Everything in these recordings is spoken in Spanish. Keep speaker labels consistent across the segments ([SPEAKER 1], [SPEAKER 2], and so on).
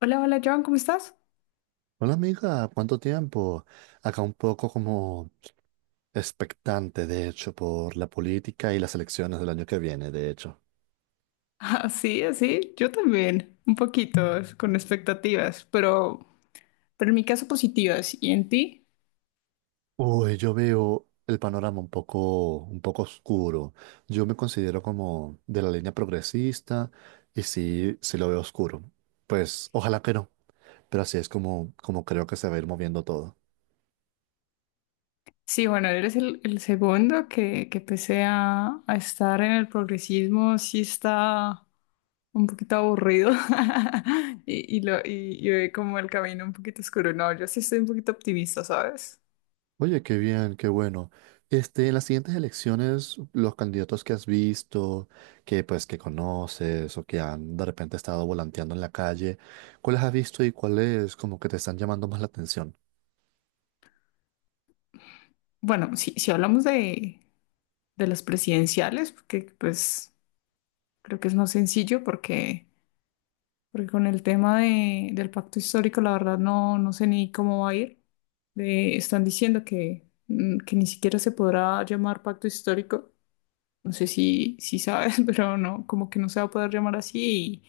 [SPEAKER 1] Hola, hola Joan, ¿cómo estás?
[SPEAKER 2] Hola amiga, ¿cuánto tiempo? Acá un poco como expectante, de hecho, por la política y las elecciones del año que viene, de hecho.
[SPEAKER 1] Así, así, yo también, un poquito, con expectativas, pero en mi caso positivas. ¿Y en ti?
[SPEAKER 2] Uy, yo veo el panorama un poco oscuro. Yo me considero como de la línea progresista y sí lo veo oscuro. Pues ojalá que no, pero así es como creo que se va a ir moviendo todo.
[SPEAKER 1] Sí, bueno, eres el segundo que pese a estar en el progresismo, sí está un poquito aburrido y ve como el camino un poquito oscuro. No, yo sí estoy un poquito optimista, ¿sabes?
[SPEAKER 2] Oye, qué bien, qué bueno. Este, en las siguientes elecciones, los candidatos que has visto, que pues que conoces o que han de repente estado volanteando en la calle, ¿cuáles has visto y cuáles como que te están llamando más la atención?
[SPEAKER 1] Bueno, si hablamos de las presidenciales, porque pues creo que es más sencillo porque... Porque con el tema del pacto histórico, la verdad no, no sé ni cómo va a ir. Están diciendo que, que ni siquiera se podrá llamar pacto histórico. No sé si sabes, pero no, como que no se va a poder llamar así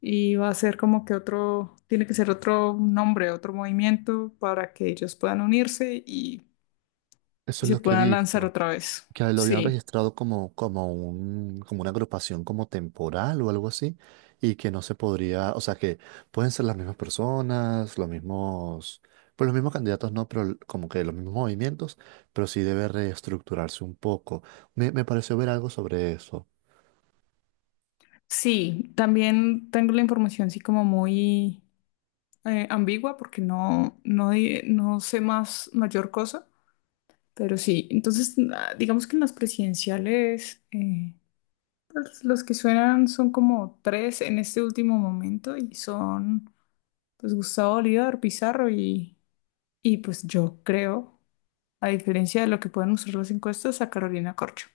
[SPEAKER 1] y va a ser como que otro, tiene que ser otro nombre, otro movimiento para que ellos puedan unirse
[SPEAKER 2] Eso
[SPEAKER 1] y
[SPEAKER 2] es
[SPEAKER 1] se
[SPEAKER 2] lo que he
[SPEAKER 1] puedan lanzar
[SPEAKER 2] visto,
[SPEAKER 1] otra vez.
[SPEAKER 2] que lo habían
[SPEAKER 1] Sí,
[SPEAKER 2] registrado como una agrupación como temporal o algo así, y que no se podría, o sea que pueden ser las mismas personas, los mismos, pues los mismos candidatos no, pero como que los mismos movimientos, pero sí debe reestructurarse un poco. Me pareció ver algo sobre eso.
[SPEAKER 1] sí, también tengo la información así como muy ambigua porque no sé más mayor cosa, pero sí, entonces digamos que en las presidenciales pues, los que suenan son como tres en este último momento y son pues Gustavo Bolívar, Pizarro y pues yo creo, a diferencia de lo que pueden mostrar las encuestas, a Carolina Corcho.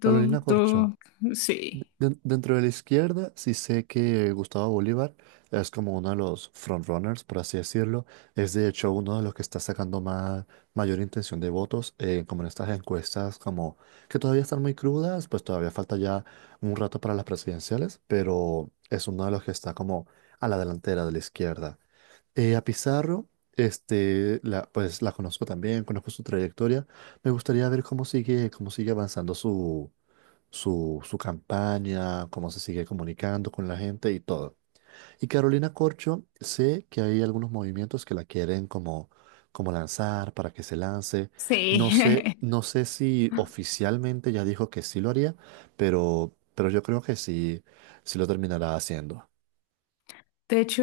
[SPEAKER 1] Tú,
[SPEAKER 2] Carolina Corcho.
[SPEAKER 1] tú, sí,
[SPEAKER 2] Dentro de la izquierda, sí sé que Gustavo Bolívar es como uno de los frontrunners, por así decirlo. Es de hecho uno de los que está sacando más, mayor intención de votos, como en estas encuestas, como que todavía están muy crudas, pues todavía falta ya un rato para las presidenciales, pero es uno de los que está como a la delantera de la izquierda. A Pizarro, este, la, pues la conozco también, conozco su trayectoria. Me gustaría ver cómo sigue avanzando su campaña, cómo se sigue comunicando con la gente y todo. Y Carolina Corcho, sé que hay algunos movimientos que la quieren como, como lanzar para que se lance. No sé,
[SPEAKER 1] sí.
[SPEAKER 2] no sé si oficialmente ya dijo que sí lo haría, pero yo creo que sí lo terminará haciendo.
[SPEAKER 1] De hecho,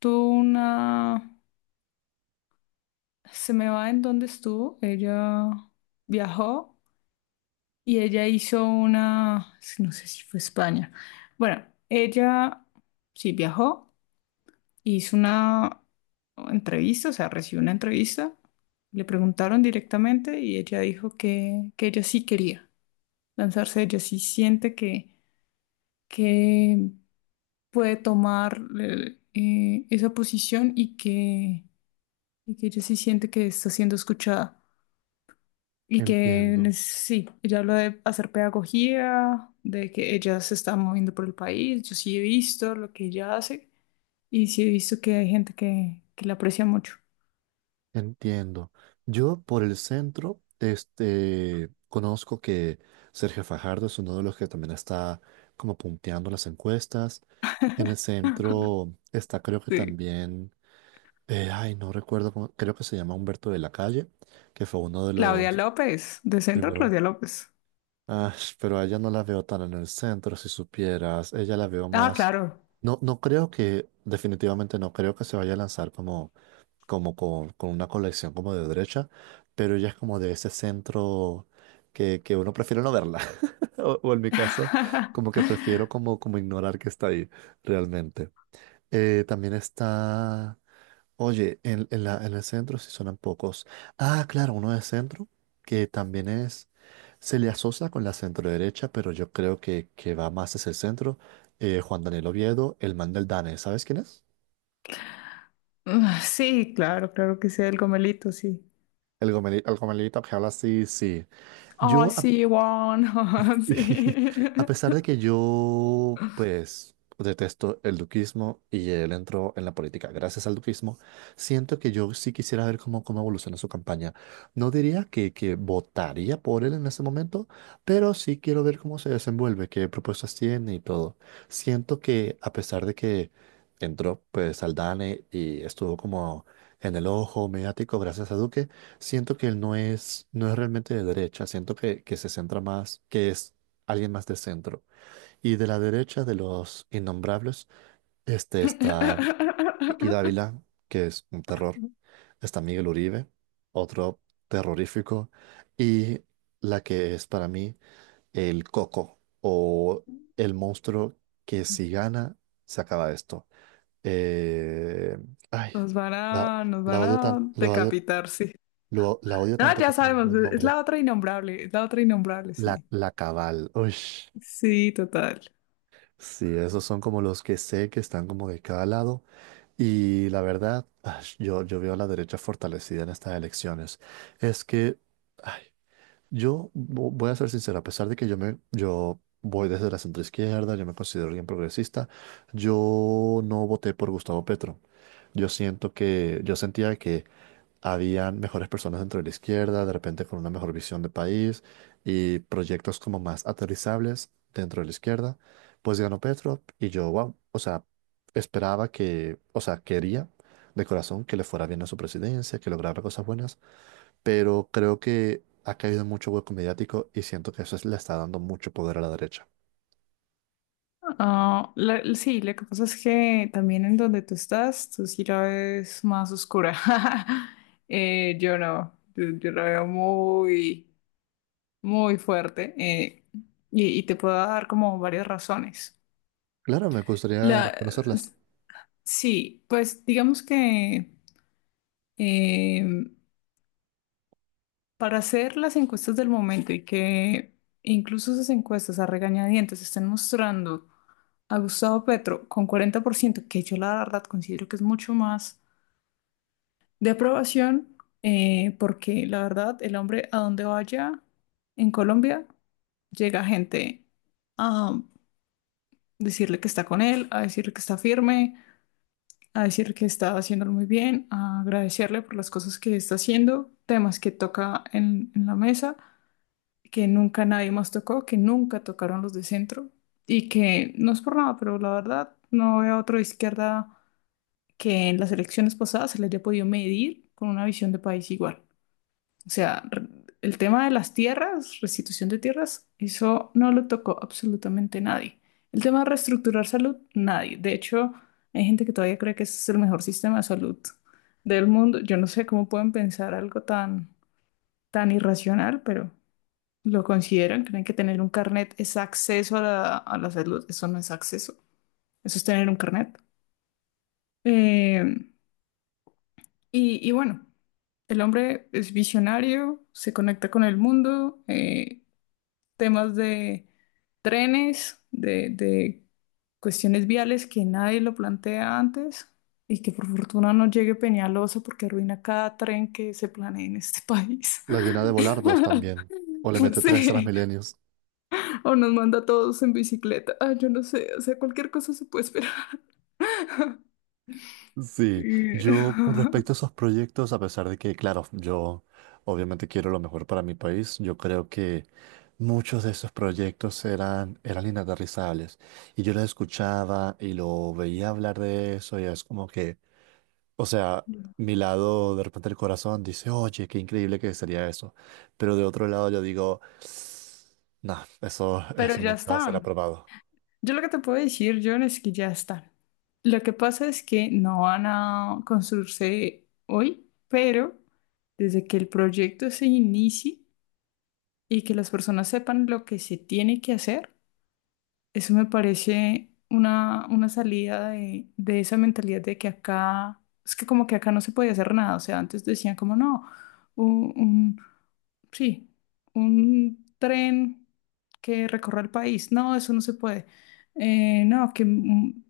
[SPEAKER 1] tuvo una... se me va en donde estuvo. Ella viajó y ella hizo una, es que no sé si fue España. Bueno, ella sí viajó, hizo una entrevista, o sea, recibió una entrevista. Le preguntaron directamente y ella dijo que ella sí quería lanzarse, ella sí siente que puede tomar esa posición y que ella sí siente que está siendo escuchada. Y que
[SPEAKER 2] Entiendo.
[SPEAKER 1] sí, ella habla de hacer pedagogía, de que ella se está moviendo por el país. Yo sí he visto lo que ella hace y sí he visto que hay gente que la aprecia mucho.
[SPEAKER 2] Entiendo. Yo por el centro, este, conozco que Sergio Fajardo es uno de los que también está como punteando las encuestas. En el centro está creo que
[SPEAKER 1] Sí.
[SPEAKER 2] también, no recuerdo cómo, creo que se llama Humberto de la Calle, que fue uno de
[SPEAKER 1] Claudia
[SPEAKER 2] los
[SPEAKER 1] López, de Centro
[SPEAKER 2] primeros.
[SPEAKER 1] Claudia López.
[SPEAKER 2] Ah, pero a ella no la veo tan en el centro, si supieras. Ella la veo
[SPEAKER 1] Ah,
[SPEAKER 2] más.
[SPEAKER 1] claro.
[SPEAKER 2] No, no creo que, definitivamente no creo que se vaya a lanzar como con una colección como de derecha, pero ella es como de ese centro que uno prefiere no verla, o en mi caso, como que prefiero como, como ignorar que está ahí realmente. También está, oye, en el centro sí suenan pocos. Ah, claro, uno de centro, que también es, se le asocia con la centro derecha, pero yo creo que va más hacia el centro. Juan Daniel Oviedo, el man del Dane, ¿sabes quién es?
[SPEAKER 1] Ah, sí, claro, claro que sea el Gomelito, sí.
[SPEAKER 2] El gomelito, el gomelito que habla así, sí.
[SPEAKER 1] Oh,
[SPEAKER 2] Yo, a
[SPEAKER 1] sí, Juan,
[SPEAKER 2] Y
[SPEAKER 1] sí.
[SPEAKER 2] A pesar de que yo, pues, detesto el duquismo y él entró en la política gracias al duquismo, siento que yo sí quisiera ver cómo, cómo evoluciona su campaña. No diría que votaría por él en ese momento, pero sí quiero ver cómo se desenvuelve, qué propuestas tiene y todo. Siento que a pesar de que entró, pues, Aldane y estuvo como en el ojo mediático gracias a Duque, siento que él no es, no es realmente de derecha, siento que se centra más, que es alguien más de centro. Y de la derecha de los innombrables, este está Vicky Dávila, que es un terror. Está Miguel Uribe, otro terrorífico. Y la que es para mí el coco o el monstruo que si gana, se acaba esto. Eh, ay, la,
[SPEAKER 1] Nos
[SPEAKER 2] la
[SPEAKER 1] van
[SPEAKER 2] odio
[SPEAKER 1] a
[SPEAKER 2] tan, lo odio,
[SPEAKER 1] decapitar, sí.
[SPEAKER 2] la odio
[SPEAKER 1] No,
[SPEAKER 2] tanto que
[SPEAKER 1] ya
[SPEAKER 2] se me olvidó
[SPEAKER 1] sabemos,
[SPEAKER 2] el
[SPEAKER 1] es
[SPEAKER 2] nombre.
[SPEAKER 1] la otra innombrable, es la otra innombrable,
[SPEAKER 2] La,
[SPEAKER 1] sí.
[SPEAKER 2] la Cabal. Uy.
[SPEAKER 1] Sí, total.
[SPEAKER 2] Sí, esos son como los que sé que están como de cada lado. Y la verdad, yo veo a la derecha fortalecida en estas elecciones. Es que, ay, voy a ser sincero, a pesar de que yo voy desde la centroizquierda, yo me considero alguien progresista, yo no voté por Gustavo Petro. Yo siento que, yo sentía que habían mejores personas dentro de la izquierda, de repente con una mejor visión de país y proyectos como más aterrizables dentro de la izquierda, pues ganó Petro y yo, wow, o sea, esperaba que, o sea, quería de corazón que le fuera bien a su presidencia, que lograra cosas buenas, pero creo que ha caído en mucho hueco mediático y siento que le está dando mucho poder a la derecha.
[SPEAKER 1] Ah, sí, lo que pasa es que también en donde tú estás, tú sí la ves más oscura. Yo no, yo la veo muy, muy fuerte y te puedo dar como varias razones.
[SPEAKER 2] Claro, me gustaría
[SPEAKER 1] La,
[SPEAKER 2] conocerlas.
[SPEAKER 1] sí, pues digamos que em, para hacer las encuestas del momento y que incluso esas encuestas a regañadientes estén mostrando a Gustavo Petro con 40%, que yo la verdad considero que es mucho más de aprobación, porque la verdad el hombre a donde vaya en Colombia llega gente a decirle que está con él, a decirle que está firme, a decir que está haciéndolo muy bien, a agradecerle por las cosas que está haciendo, temas que toca en la mesa. Que nunca nadie más tocó, que nunca tocaron los de centro y que no es por nada, pero la verdad no veo a otro de izquierda que en las elecciones pasadas se le haya podido medir con una visión de país igual. O sea, el tema de las tierras, restitución de tierras, eso no lo tocó absolutamente nadie. El tema de reestructurar salud, nadie. De hecho, hay gente que todavía cree que ese es el mejor sistema de salud del mundo. Yo no sé cómo pueden pensar algo tan, tan irracional, pero... ¿Lo consideran? ¿Creen que tener un carnet es acceso a a la salud? Eso no es acceso, eso es tener un carnet. Eh, y, y bueno, el hombre es visionario, se conecta con el mundo, temas de trenes, de cuestiones viales que nadie lo plantea antes y que por fortuna no llegue Peñalosa porque arruina cada tren que se planee en este país.
[SPEAKER 2] La llena de volardos también, o le mete tres
[SPEAKER 1] Sí.
[SPEAKER 2] milenios.
[SPEAKER 1] O nos manda a todos en bicicleta. Ah, yo no sé, o sea, cualquier cosa se puede esperar.
[SPEAKER 2] Sí,
[SPEAKER 1] Y-
[SPEAKER 2] yo con respecto a esos proyectos, a pesar de que, claro, yo obviamente quiero lo mejor para mi país, yo creo que muchos de esos proyectos eran inaterrizables. Y yo los escuchaba y lo veía hablar de eso y es como que, o sea, mi lado de repente el corazón dice, oye, qué increíble que sería eso. Pero de otro lado yo digo, no,
[SPEAKER 1] Pero
[SPEAKER 2] eso
[SPEAKER 1] ya
[SPEAKER 2] nunca será
[SPEAKER 1] están.
[SPEAKER 2] aprobado.
[SPEAKER 1] Yo lo que te puedo decir, John, es que ya están. Lo que pasa es que no van a construirse hoy, pero desde que el proyecto se inicie y que las personas sepan lo que se tiene que hacer, eso me parece una salida de esa mentalidad de que acá, es que como que acá no se podía hacer nada. O sea, antes decían como no, un, sí, un tren que recorra el país. No, eso no se puede. No, que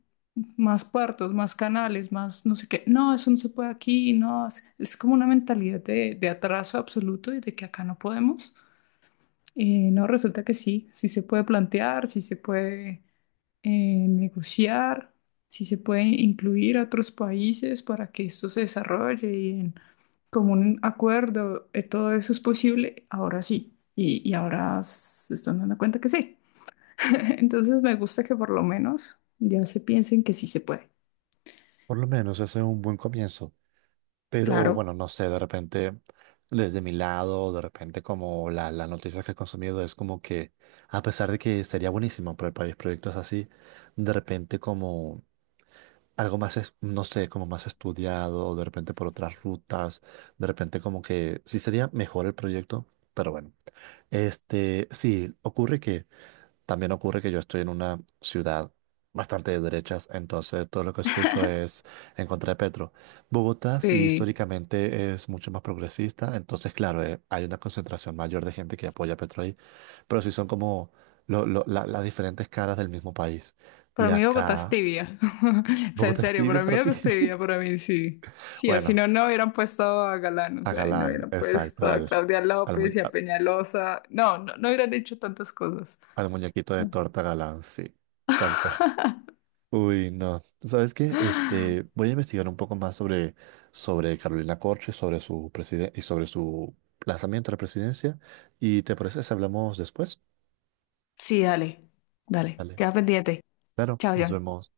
[SPEAKER 1] más puertos, más canales, más no sé qué. No, eso no se puede aquí. No, es como una mentalidad de atraso absoluto y de que acá no podemos. No, resulta que sí, sí se puede plantear, sí se puede negociar, sí se puede incluir a otros países para que esto se desarrolle como un acuerdo, todo eso es posible, ahora sí. Y ahora se están dando cuenta que sí. Entonces me gusta que por lo menos ya se piensen que sí se puede.
[SPEAKER 2] Por lo menos ese es un buen comienzo. Pero
[SPEAKER 1] Claro,
[SPEAKER 2] bueno, no sé, de repente, desde mi lado, de repente como la noticia que he consumido es como que, a pesar de que sería buenísimo para el país proyectos así, de repente como algo más, no sé, como más estudiado, o de repente por otras rutas, de repente como que sí sería mejor el proyecto, pero bueno. Este, sí, ocurre que también ocurre que yo estoy en una ciudad bastante de derechas, entonces todo lo que escucho es en contra de Petro. Bogotá sí
[SPEAKER 1] sí.
[SPEAKER 2] históricamente es mucho más progresista, entonces claro, hay una concentración mayor de gente que apoya a Petro ahí, pero sí son como las diferentes caras del mismo país. De
[SPEAKER 1] Para mí Bogotá es
[SPEAKER 2] acá,
[SPEAKER 1] tibia. O sea, en
[SPEAKER 2] Bogotá es
[SPEAKER 1] serio,
[SPEAKER 2] tibio
[SPEAKER 1] para mí
[SPEAKER 2] para ti.
[SPEAKER 1] Bogotá es tibia, para mí sí. Sí, o si
[SPEAKER 2] Bueno,
[SPEAKER 1] no, no hubieran puesto a Galán, o
[SPEAKER 2] a
[SPEAKER 1] sea, y no
[SPEAKER 2] Galán,
[SPEAKER 1] hubieran
[SPEAKER 2] exacto,
[SPEAKER 1] puesto a Claudia
[SPEAKER 2] al,
[SPEAKER 1] López
[SPEAKER 2] mu-
[SPEAKER 1] y a Peñalosa. No, no, no hubieran hecho tantas cosas.
[SPEAKER 2] al muñequito de torta Galán, sí, tal cual. Uy, no. ¿Sabes qué? Este, voy a investigar un poco más sobre, sobre Carolina Corche, sobre y sobre su lanzamiento a la presidencia. ¿Y te parece si hablamos después?
[SPEAKER 1] Sí, dale, dale,
[SPEAKER 2] Vale,
[SPEAKER 1] queda pendiente.
[SPEAKER 2] claro,
[SPEAKER 1] Chao,
[SPEAKER 2] nos
[SPEAKER 1] John.
[SPEAKER 2] vemos.